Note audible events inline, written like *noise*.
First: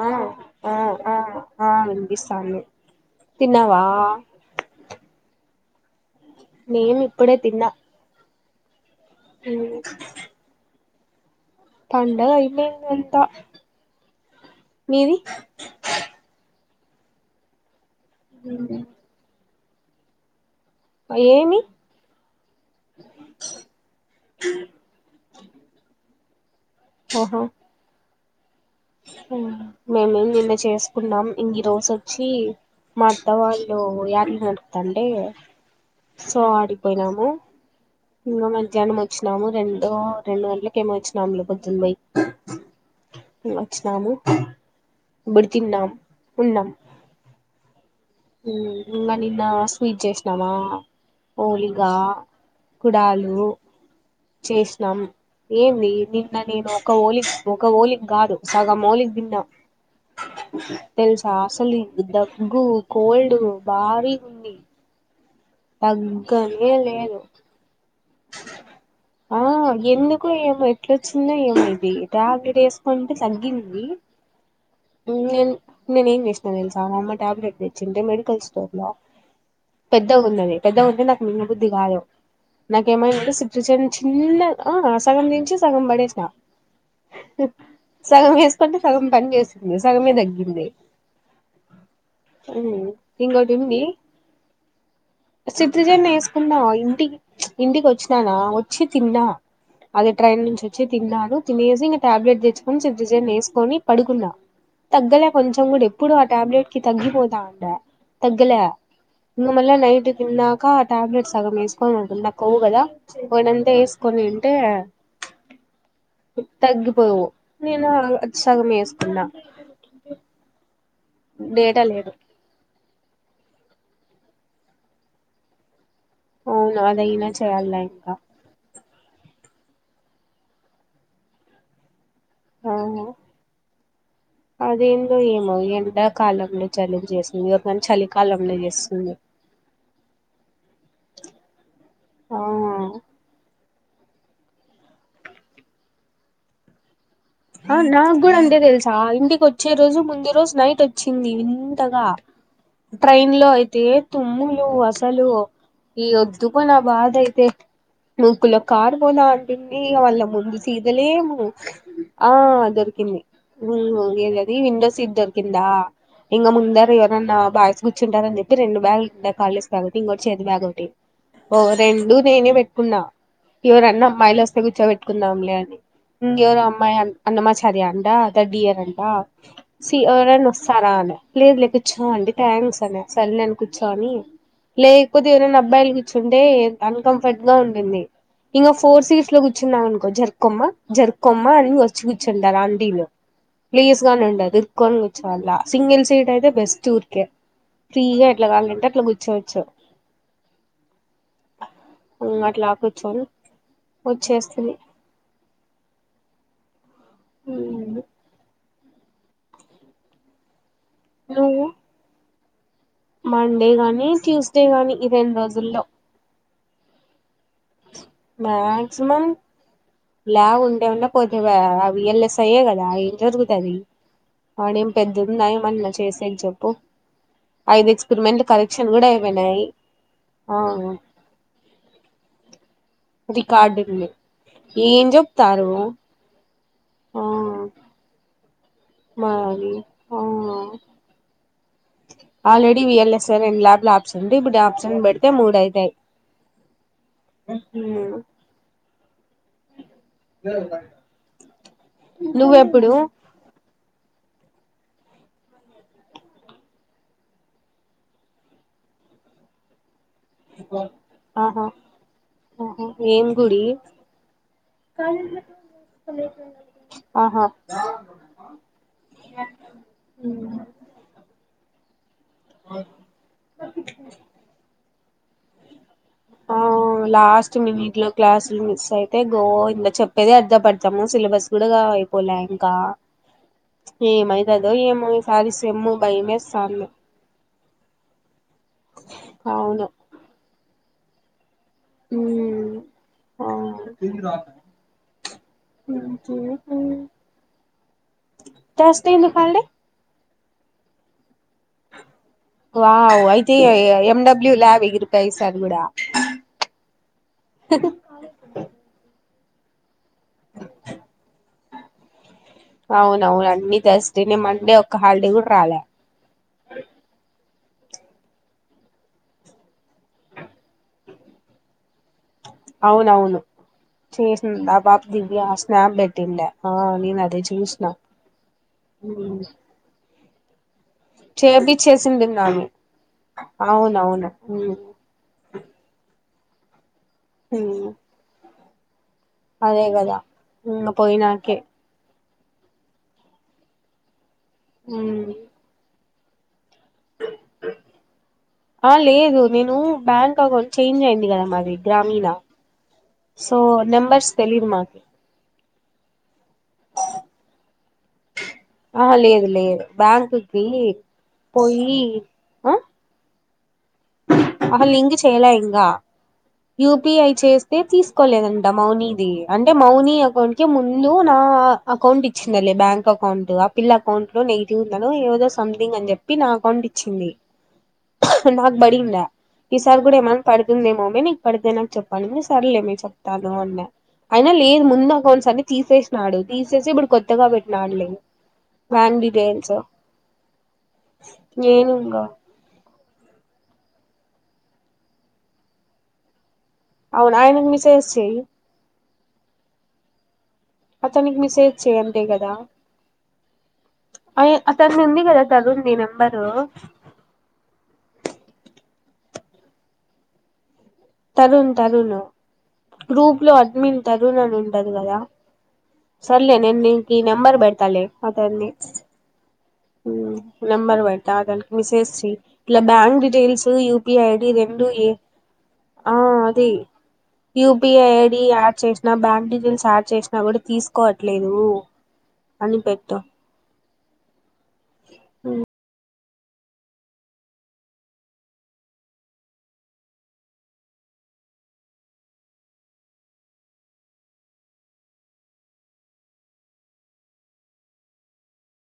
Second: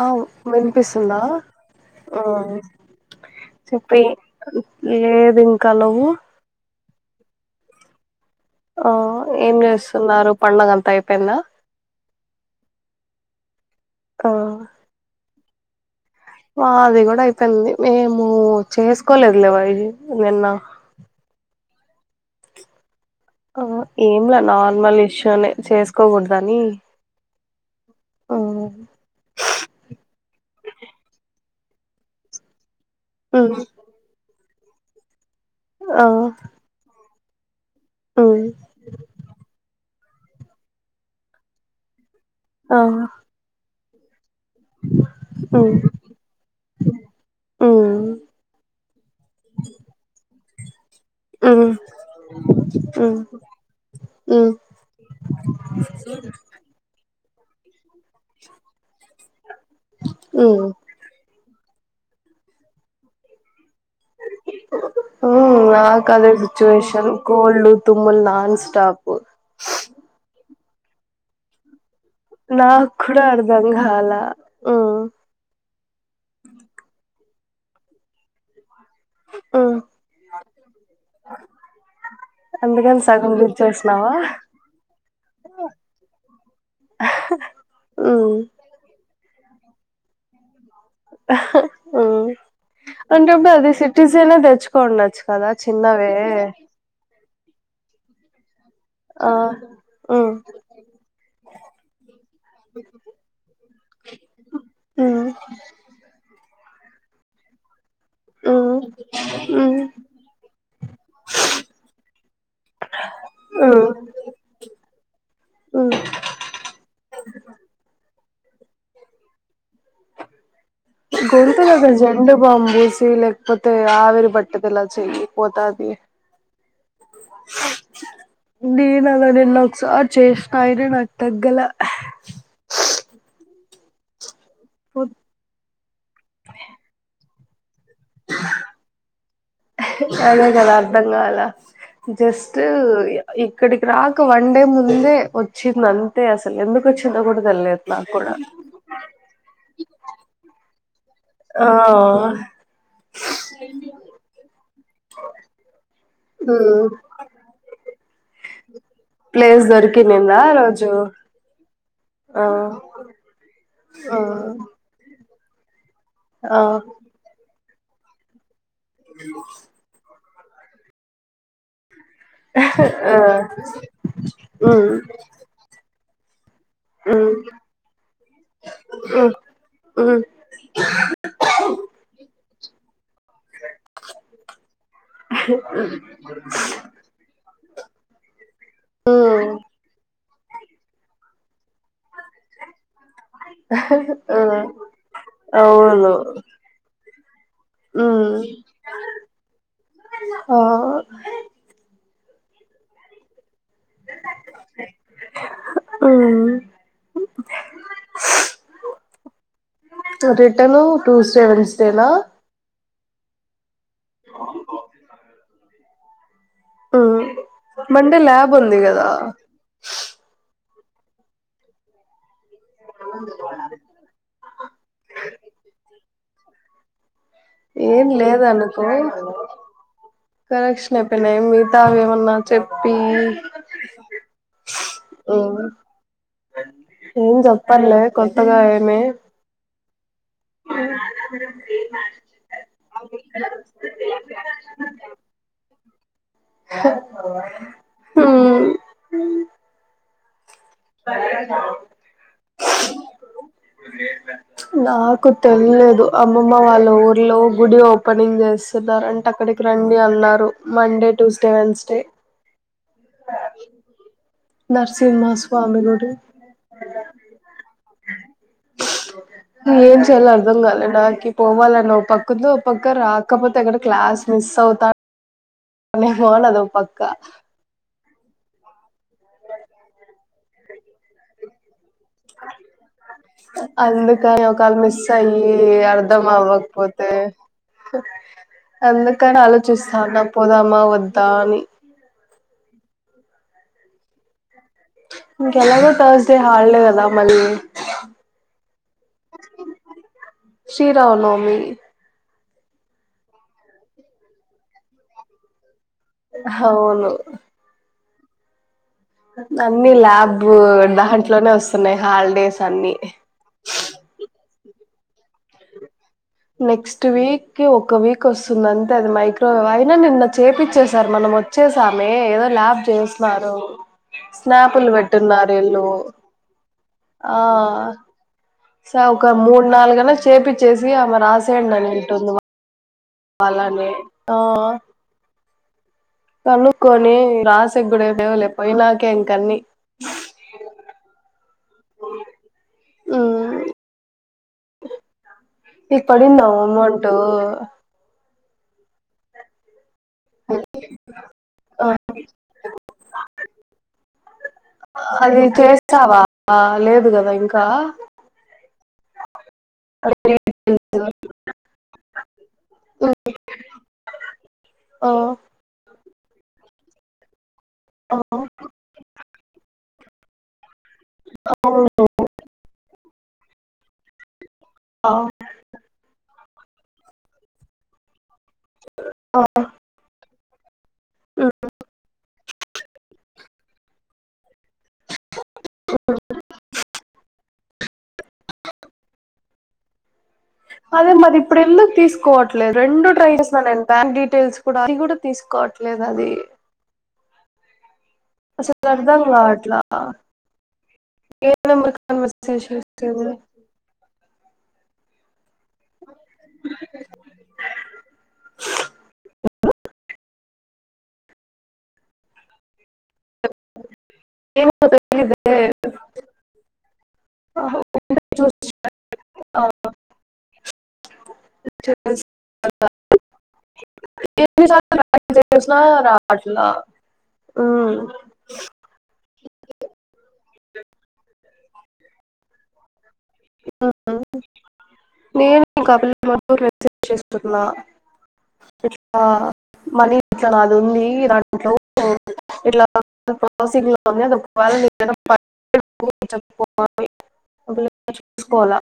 ఆ ఆ ఆ వినిపిస్తుందా ఆ ఆ వినిపిస్తాంది తిన్నావా చెప్పి లేదు ఇంకా నువ్వు మేము ఇప్పుడే తిన్న ఆ ఏం చేస్తున్నారు పండుగ అంతా అయిపో కన్నా పండుగ అయిపోయింది అంతా ఆ మీది మాది కూడా అయిపోయింది మేము చేసుకోలేదు లే వై ఏంది నిన్న ఏమి ఆ ఏం లే నార్మల్ ఇష్యూ ని చేసుకోకూడదు అని ఓహో మేమేమీ నిన్న చేసుకున్నాం ఈరోజు వచ్చి మా అత్త ఉమ్ వాళ్లు యాట్లు నరుకు తండే ఆ సో ఆటికిపోయినాం ఉమ్ ఇంక మధ్యాహ్నం వచ్చినప్పుడు రెండు రెండు గంటలకి ఏమో వచ్చినాం లే పొద్దున పోయి ఆహా స్నాము ఇప్పుడు తన్నాం ఉన్నాం ఉమ్ హ ఇంగా నిన్న స్వీట్ చేసిన నామా కుడాలు ఆ చేసినాం ఏంది నిన్న నేను ఒక పోలీస్ ఒక పోలి కాదు సగం మౌలిక్ భిన్న ఉమ్ తెలుసా *unintelligible* దగ్గు కోోల్డు భారీగుంది ఉమ్ నాకదే సిచువేషన్ కోల్డ్ తుమ్ముల్ నాన్ స్టాపు ఇట్లా చిన్నవి ఏం అయింది నాకు కూడా అర్ధం కాల ఉమ్ నేనేం చేసిన తెలుసా మా అమ్మ ట్యాబ్లెట్ తెచ్చి ఉంటే మెడికల్ స్టోర్ లో ఉమ్ పెద్దగా ఉన్నది పెద్దగా ఉంటే నాకు మింగ బుద్ధి కాదు అందుకని నాకేమైనది సగం అంటే సిట్రిజన్ గుర్చేసినావా చిన్నగా ఆహ్ చిన్న సగం సిన్చి సగం పడేసినా సగం ఉమ్ వేసుకుంటే సగం పని చేేసింది సగమే తగ్గింది. ఆహ్ అంటే ఇప్పుడు ఇంకోటి అది ఉంది సిట్రిజను తెచ్చుకొని ఉండచ్చు కదా సిట్రిజన్ చిన్నవే వేసుకున్నా ఇంటికి ఇంటికి వచ్చినానా వచ్చి తిన్నా ఆ అది ఉమ్ ట్రైన్ నుంచి వచ్చి తిన్నాడు తినేసి ఇంక టాబ్లెట్ తెచ్చుకొని సిట్రిజన్ ఏసుకొని పడుకున్నా ఉమ్ తగ్గలే కొంచెం కూడా ఎప్పుడు ఆ ట్యాబ్లెట్ కి తగ్గిపోతా ఉండె తగ్గలే ఉమ్ ఇంగ మళ్ళ ఉమ్ నైట్ తిన్నక టాబ్లెట్స్ సగం ఏసుకొ నాక్ కొవ్వు కదా ఉమ్ పోయినంతేసుకోనింటే ఉమ్ తగ్గిపోవు నేను *inaudible* సగం ఏసుకున్నా గొంతులో గ లేదు జండు బామ్ పూస్ చేయ్ లేకపోతే ఆవిరి బట్టేదలా చెయ్యి పోతాది అవునా ఏదైనా చెయ్యల్నా ఇంక నేనలా నిన్న ఒకసారి చేసిన అయినా నాకు తగ్గలె ఆ అదేందో ఏమో ఎండాకాలంలో జలుబు చేసు *inaudible* అదే కదా అర్థం కాలా ఆ జస్ట్ *unintelligible* ఇక్కడికి రాక వన్ డే ముందే వచ్చింది అంతే అసలు ఎందుకు వచ్చి ఆహ్ నాకు కూడా అంతే తెలుసా ఇంటికి వచ్చే రోజు ముందే రోజు నైటొ చ్చింది వింతగా ఆ ట్రైన్ లో అయితే తుమ్ములు అసలు ఈ వద్దుకునా బాధ అయితే ముక్కులో కారుపోత ప్లేస్ ఉంటుంది వాళ్ళ దొరికినిందా ఆ ముందు రోజు సీదలేము ఆ దొరికింది ఉమ్ ఆ ఏందది విండో సీట్ దొరికిందా ఇంగా ఆ ముందర ఎవరన్నా బాయ్స్ గుర్చుంటారని చెప్ ది రెండు *inaudible* ఓ రెండు నేనే పెట్టుకున్నా ఆ ఎవరన్నా అమ్మాయిలు వస్తే ఉమ్ కూర్చోబెట్కుందాంలే అని ఉమ్మ్ ఎవరో అమ్ ఉమ్ అన్నమాచార్య అంట తర్డ్ ఇయర్ అంట సీ ఆ ఉమ్ ఎవరైనా వస్తారా అనె లేదులే కూర్చో అంటి థ్యాంక్స్ ఆనె సరే నేను కూర్చో అని లేకపోతే ఎవరైనా అబ్బాయిలు కూర్చుంటే అన్కంఫర్ట్ గా ఉండింది ఇంక ఫోర్ సీట్స్ లో ఉమ్ కూర్చున్నాం అనుకో జర్ కొమ్మా జరుకొమ్మా అని యొ *inaudible* టారు అంటీలు ప్లీజ్ గాని ఆ ఉండదు ఇరుక్కొని కూర్చోవాల సింగిల్ అవును సీట్ అయితే బెస్ట్ ఊరికే ఫ్రీగా ఉమ్ ఎట్లా కావాలంటే అట్లా కూర్చోవచ్చు ఆ ఇంగట్లా కూర్చోని వచ్చేస్తుంది ఉమ్ తరెడ్ టను టూస్డే నువ్వు వెన్స్డేలా మండే గానీ మెయిన్ ట్యూస్డే గాని ఇ రెండ్ రోజుల్లో ఆ మండే ల్యాబుంది గదా ఏమన్న పోతెవా ఆ వి ఎల్ ఎస్ తయ్యె గదా ఏం జరుగుతది ఆడేం పెద్దుందా ఏమన్న చేస్ ఏం చెప్పు ఐదు ఏం ఎక్స్పెరిమెంట్లు లేదనుకో కరెక్షన్ కూడా అయిపోయినాయి ఆ కరెక్షన్ అయిపోయినాయి మితావి ఏవన్నా చెప్పి రికార్డుంది ఏం జెప్తారు ఏం జప్పర్లే కొ తగాయే మారీ already V L S I రెండ్ ల్యాబ్లు ఆప్సెంట్ ఇప్పుడు ఆప్సెంట్ బెడితే మూడయితాయి హు నువ్వెప్పుడు నాకు తెల్లేదు అమ్మమ్మ వాళ్ళ ఊర్లో గుడి ఓపెనింగ్ చేస్తున్నరంట అక్కడికి రండ్ ఇగన్నారు మండే ట్యూస్డే ఆహా వెన్స్డే ఆహా ఏం గుడి నరసింహ స్వామి గుడి ఆహా ఏం చేయాలో అర్థం కాలే నాకి పోవాలనొప్ కుందు ఒపక్క రాకపోతే గుడ అక్కడ క్లాస్ మిస్ అవుతా నీ ఫోన్ ఆ అదోపక్క లాస్ట్ మినిట్ లో క్లాసులు మిస్ అయితే గోఇంద చెప్పేది అర్ధ పడ్దము సిలబస్ గుడ గావై పోలా ఇంకా అందుకని ఏమైతదో ఒకవేళ మిస్ ఏమో అయ్యి ఈసారి సెమ్ము భయమేస్తాంది! హ్ అందుకని అవును ఆలోచిస్తానప్ పోదామా వద్దా అని మ్మ్ ఆ ఇంకెలాగో థర్స్డే హాల్డే గదా మళ్ళీ థర్స్డే ఎందుకు హాలిడే శ్రీరావనవమి వావ్ అయితే ఎ ఎమ్ డబ్ల్యూ ల్యాబ్ ఎగిరిపయ్ ఈసార్ గుడ అవును అన్నిీ లలా్యాబ్ దాంట్లోనే వస్తున్నాయి హాలిడేస్ అన్ని అవున అవును అమ్ీ త అస్ేనే మ అే ఒ హాలిడే కూడా రాలే నెక్స్ట్ వీక్ ఒక వీక్ వస్తుందింతే అది మైక్రోవేవ్ అయినా నిన్న చేపచ్చసారు మనం వచ్చేసామె ఏద ్యాబ్ అవునవును చేస్తున్నారు చేసింది ఆ స్నాపులు పాప దివ్య పెట్టిన్నారు ఇల్లుు స్నాప్ పెట్టిండే ఆ నేను ఆ అదే చూసిన స ఒక ఉమ్ మూడు నాలుగన్నా చేపి చేసి అమ రాసేడుడి అని ఉంటుంది చేపిచ్చేసింటుంది ఆమె కావాలని అవునవును ఆ చలు కొని రాసగ్గుడవో పయిలా అదే కదా ఇ పోయినాకే ఆ అ ఇక్కడ న అమౌంట అ లే లేదు నేను బ్యాంక్ అకౌంట్ చేంజ్ అయింది కదా మాది గ్రామీణ సో నెంబర్స్ తెలీదు మాకు అది చేస్తావా లేదు కదా ఇంకా ఆ లేదు లేదు ఆ బ్యాంకుకి పోయి ఆ అహలింక్చేయలే ఇకా యూపిఐ చేస్త సేపు ఆ తీసుకోలేదంట మౌనిది అంటే మౌని అకాౌంట్ మూల్య నుందు నా అకౌంట్ ఇచ్చి బ్యాంక్ అకౌంట్ ఆ పిల్ అకౌంట్ నెగిటివ్ ఆ ఉంద ఏదో సంథింగ్ అని చెప్పి నా అకౌంట్ ఇచ్చింది బడింద ఆ ఈసార్ గుడ ఏమ ందేమోమ్మ నీకు పడితే నాకు చెప్పండి సర్లేమ చెప్ప తను అన్న అయినా లేదు ముందు అకౌంట్స్ అన్ని తీసేసినాడు, తీస్ సేసి ఇప్పుడు కొత్తగా పెట్టినాడులే బ్యాన్ డీటైయిల్స్. అదే మది ఇప్పుడు ఎందుకు తీసుకోవట్లేదు, రెండు ట్రై చేస్తున్న నేను బ్యాంక్ డీటెయిల్స్ కూడా అది కూడా తీసుకోవట్లేదు అది అవున ఆయన మసేజస్ చెయ్ అర్థంకావాట్ల అతనికి మిసేజ్ చేయండే కదా. జ అయ్యో అత్తడ ఉంది కదా. చదువుంది నెంబరు. తరున్ తరును గ్రూప్ లో అడ్మిన్ తరుణ్ అని ఏమో ఉంటది కదా, తెలియదే సర్లే నేను నీకు ఈ నెంబర్ పెడతాలె ఉంటే అతన్ని. చూసి నెంబర్ వెడ్టా అనికి మిసే చేసి చెయ్, ఇలా బ్యాంగ్ డీ టెల్స్ ఉన్ యూ పి ఐ ఐడి రెండు ఎన్నిసార్లు ఏ, ట్రై చేసినా ఆ రావట్లా అది U P um, I ID add చేసిన, బ్యాంక్ డీటెయిల్స్ యాడ్ చేసిన. నా కూడా తీసుకోవట్లేదు అని పెట్టాం. అఆ నేను కాబల ర చేస్తున్నా ఇట్లా మనీ ఇట్లా నాది ఉంది, దాంట్లో ఇట్లా ప్రాసింగ్ లో ఉంది అదొకవేల. *unintelligible* చూసుకోలా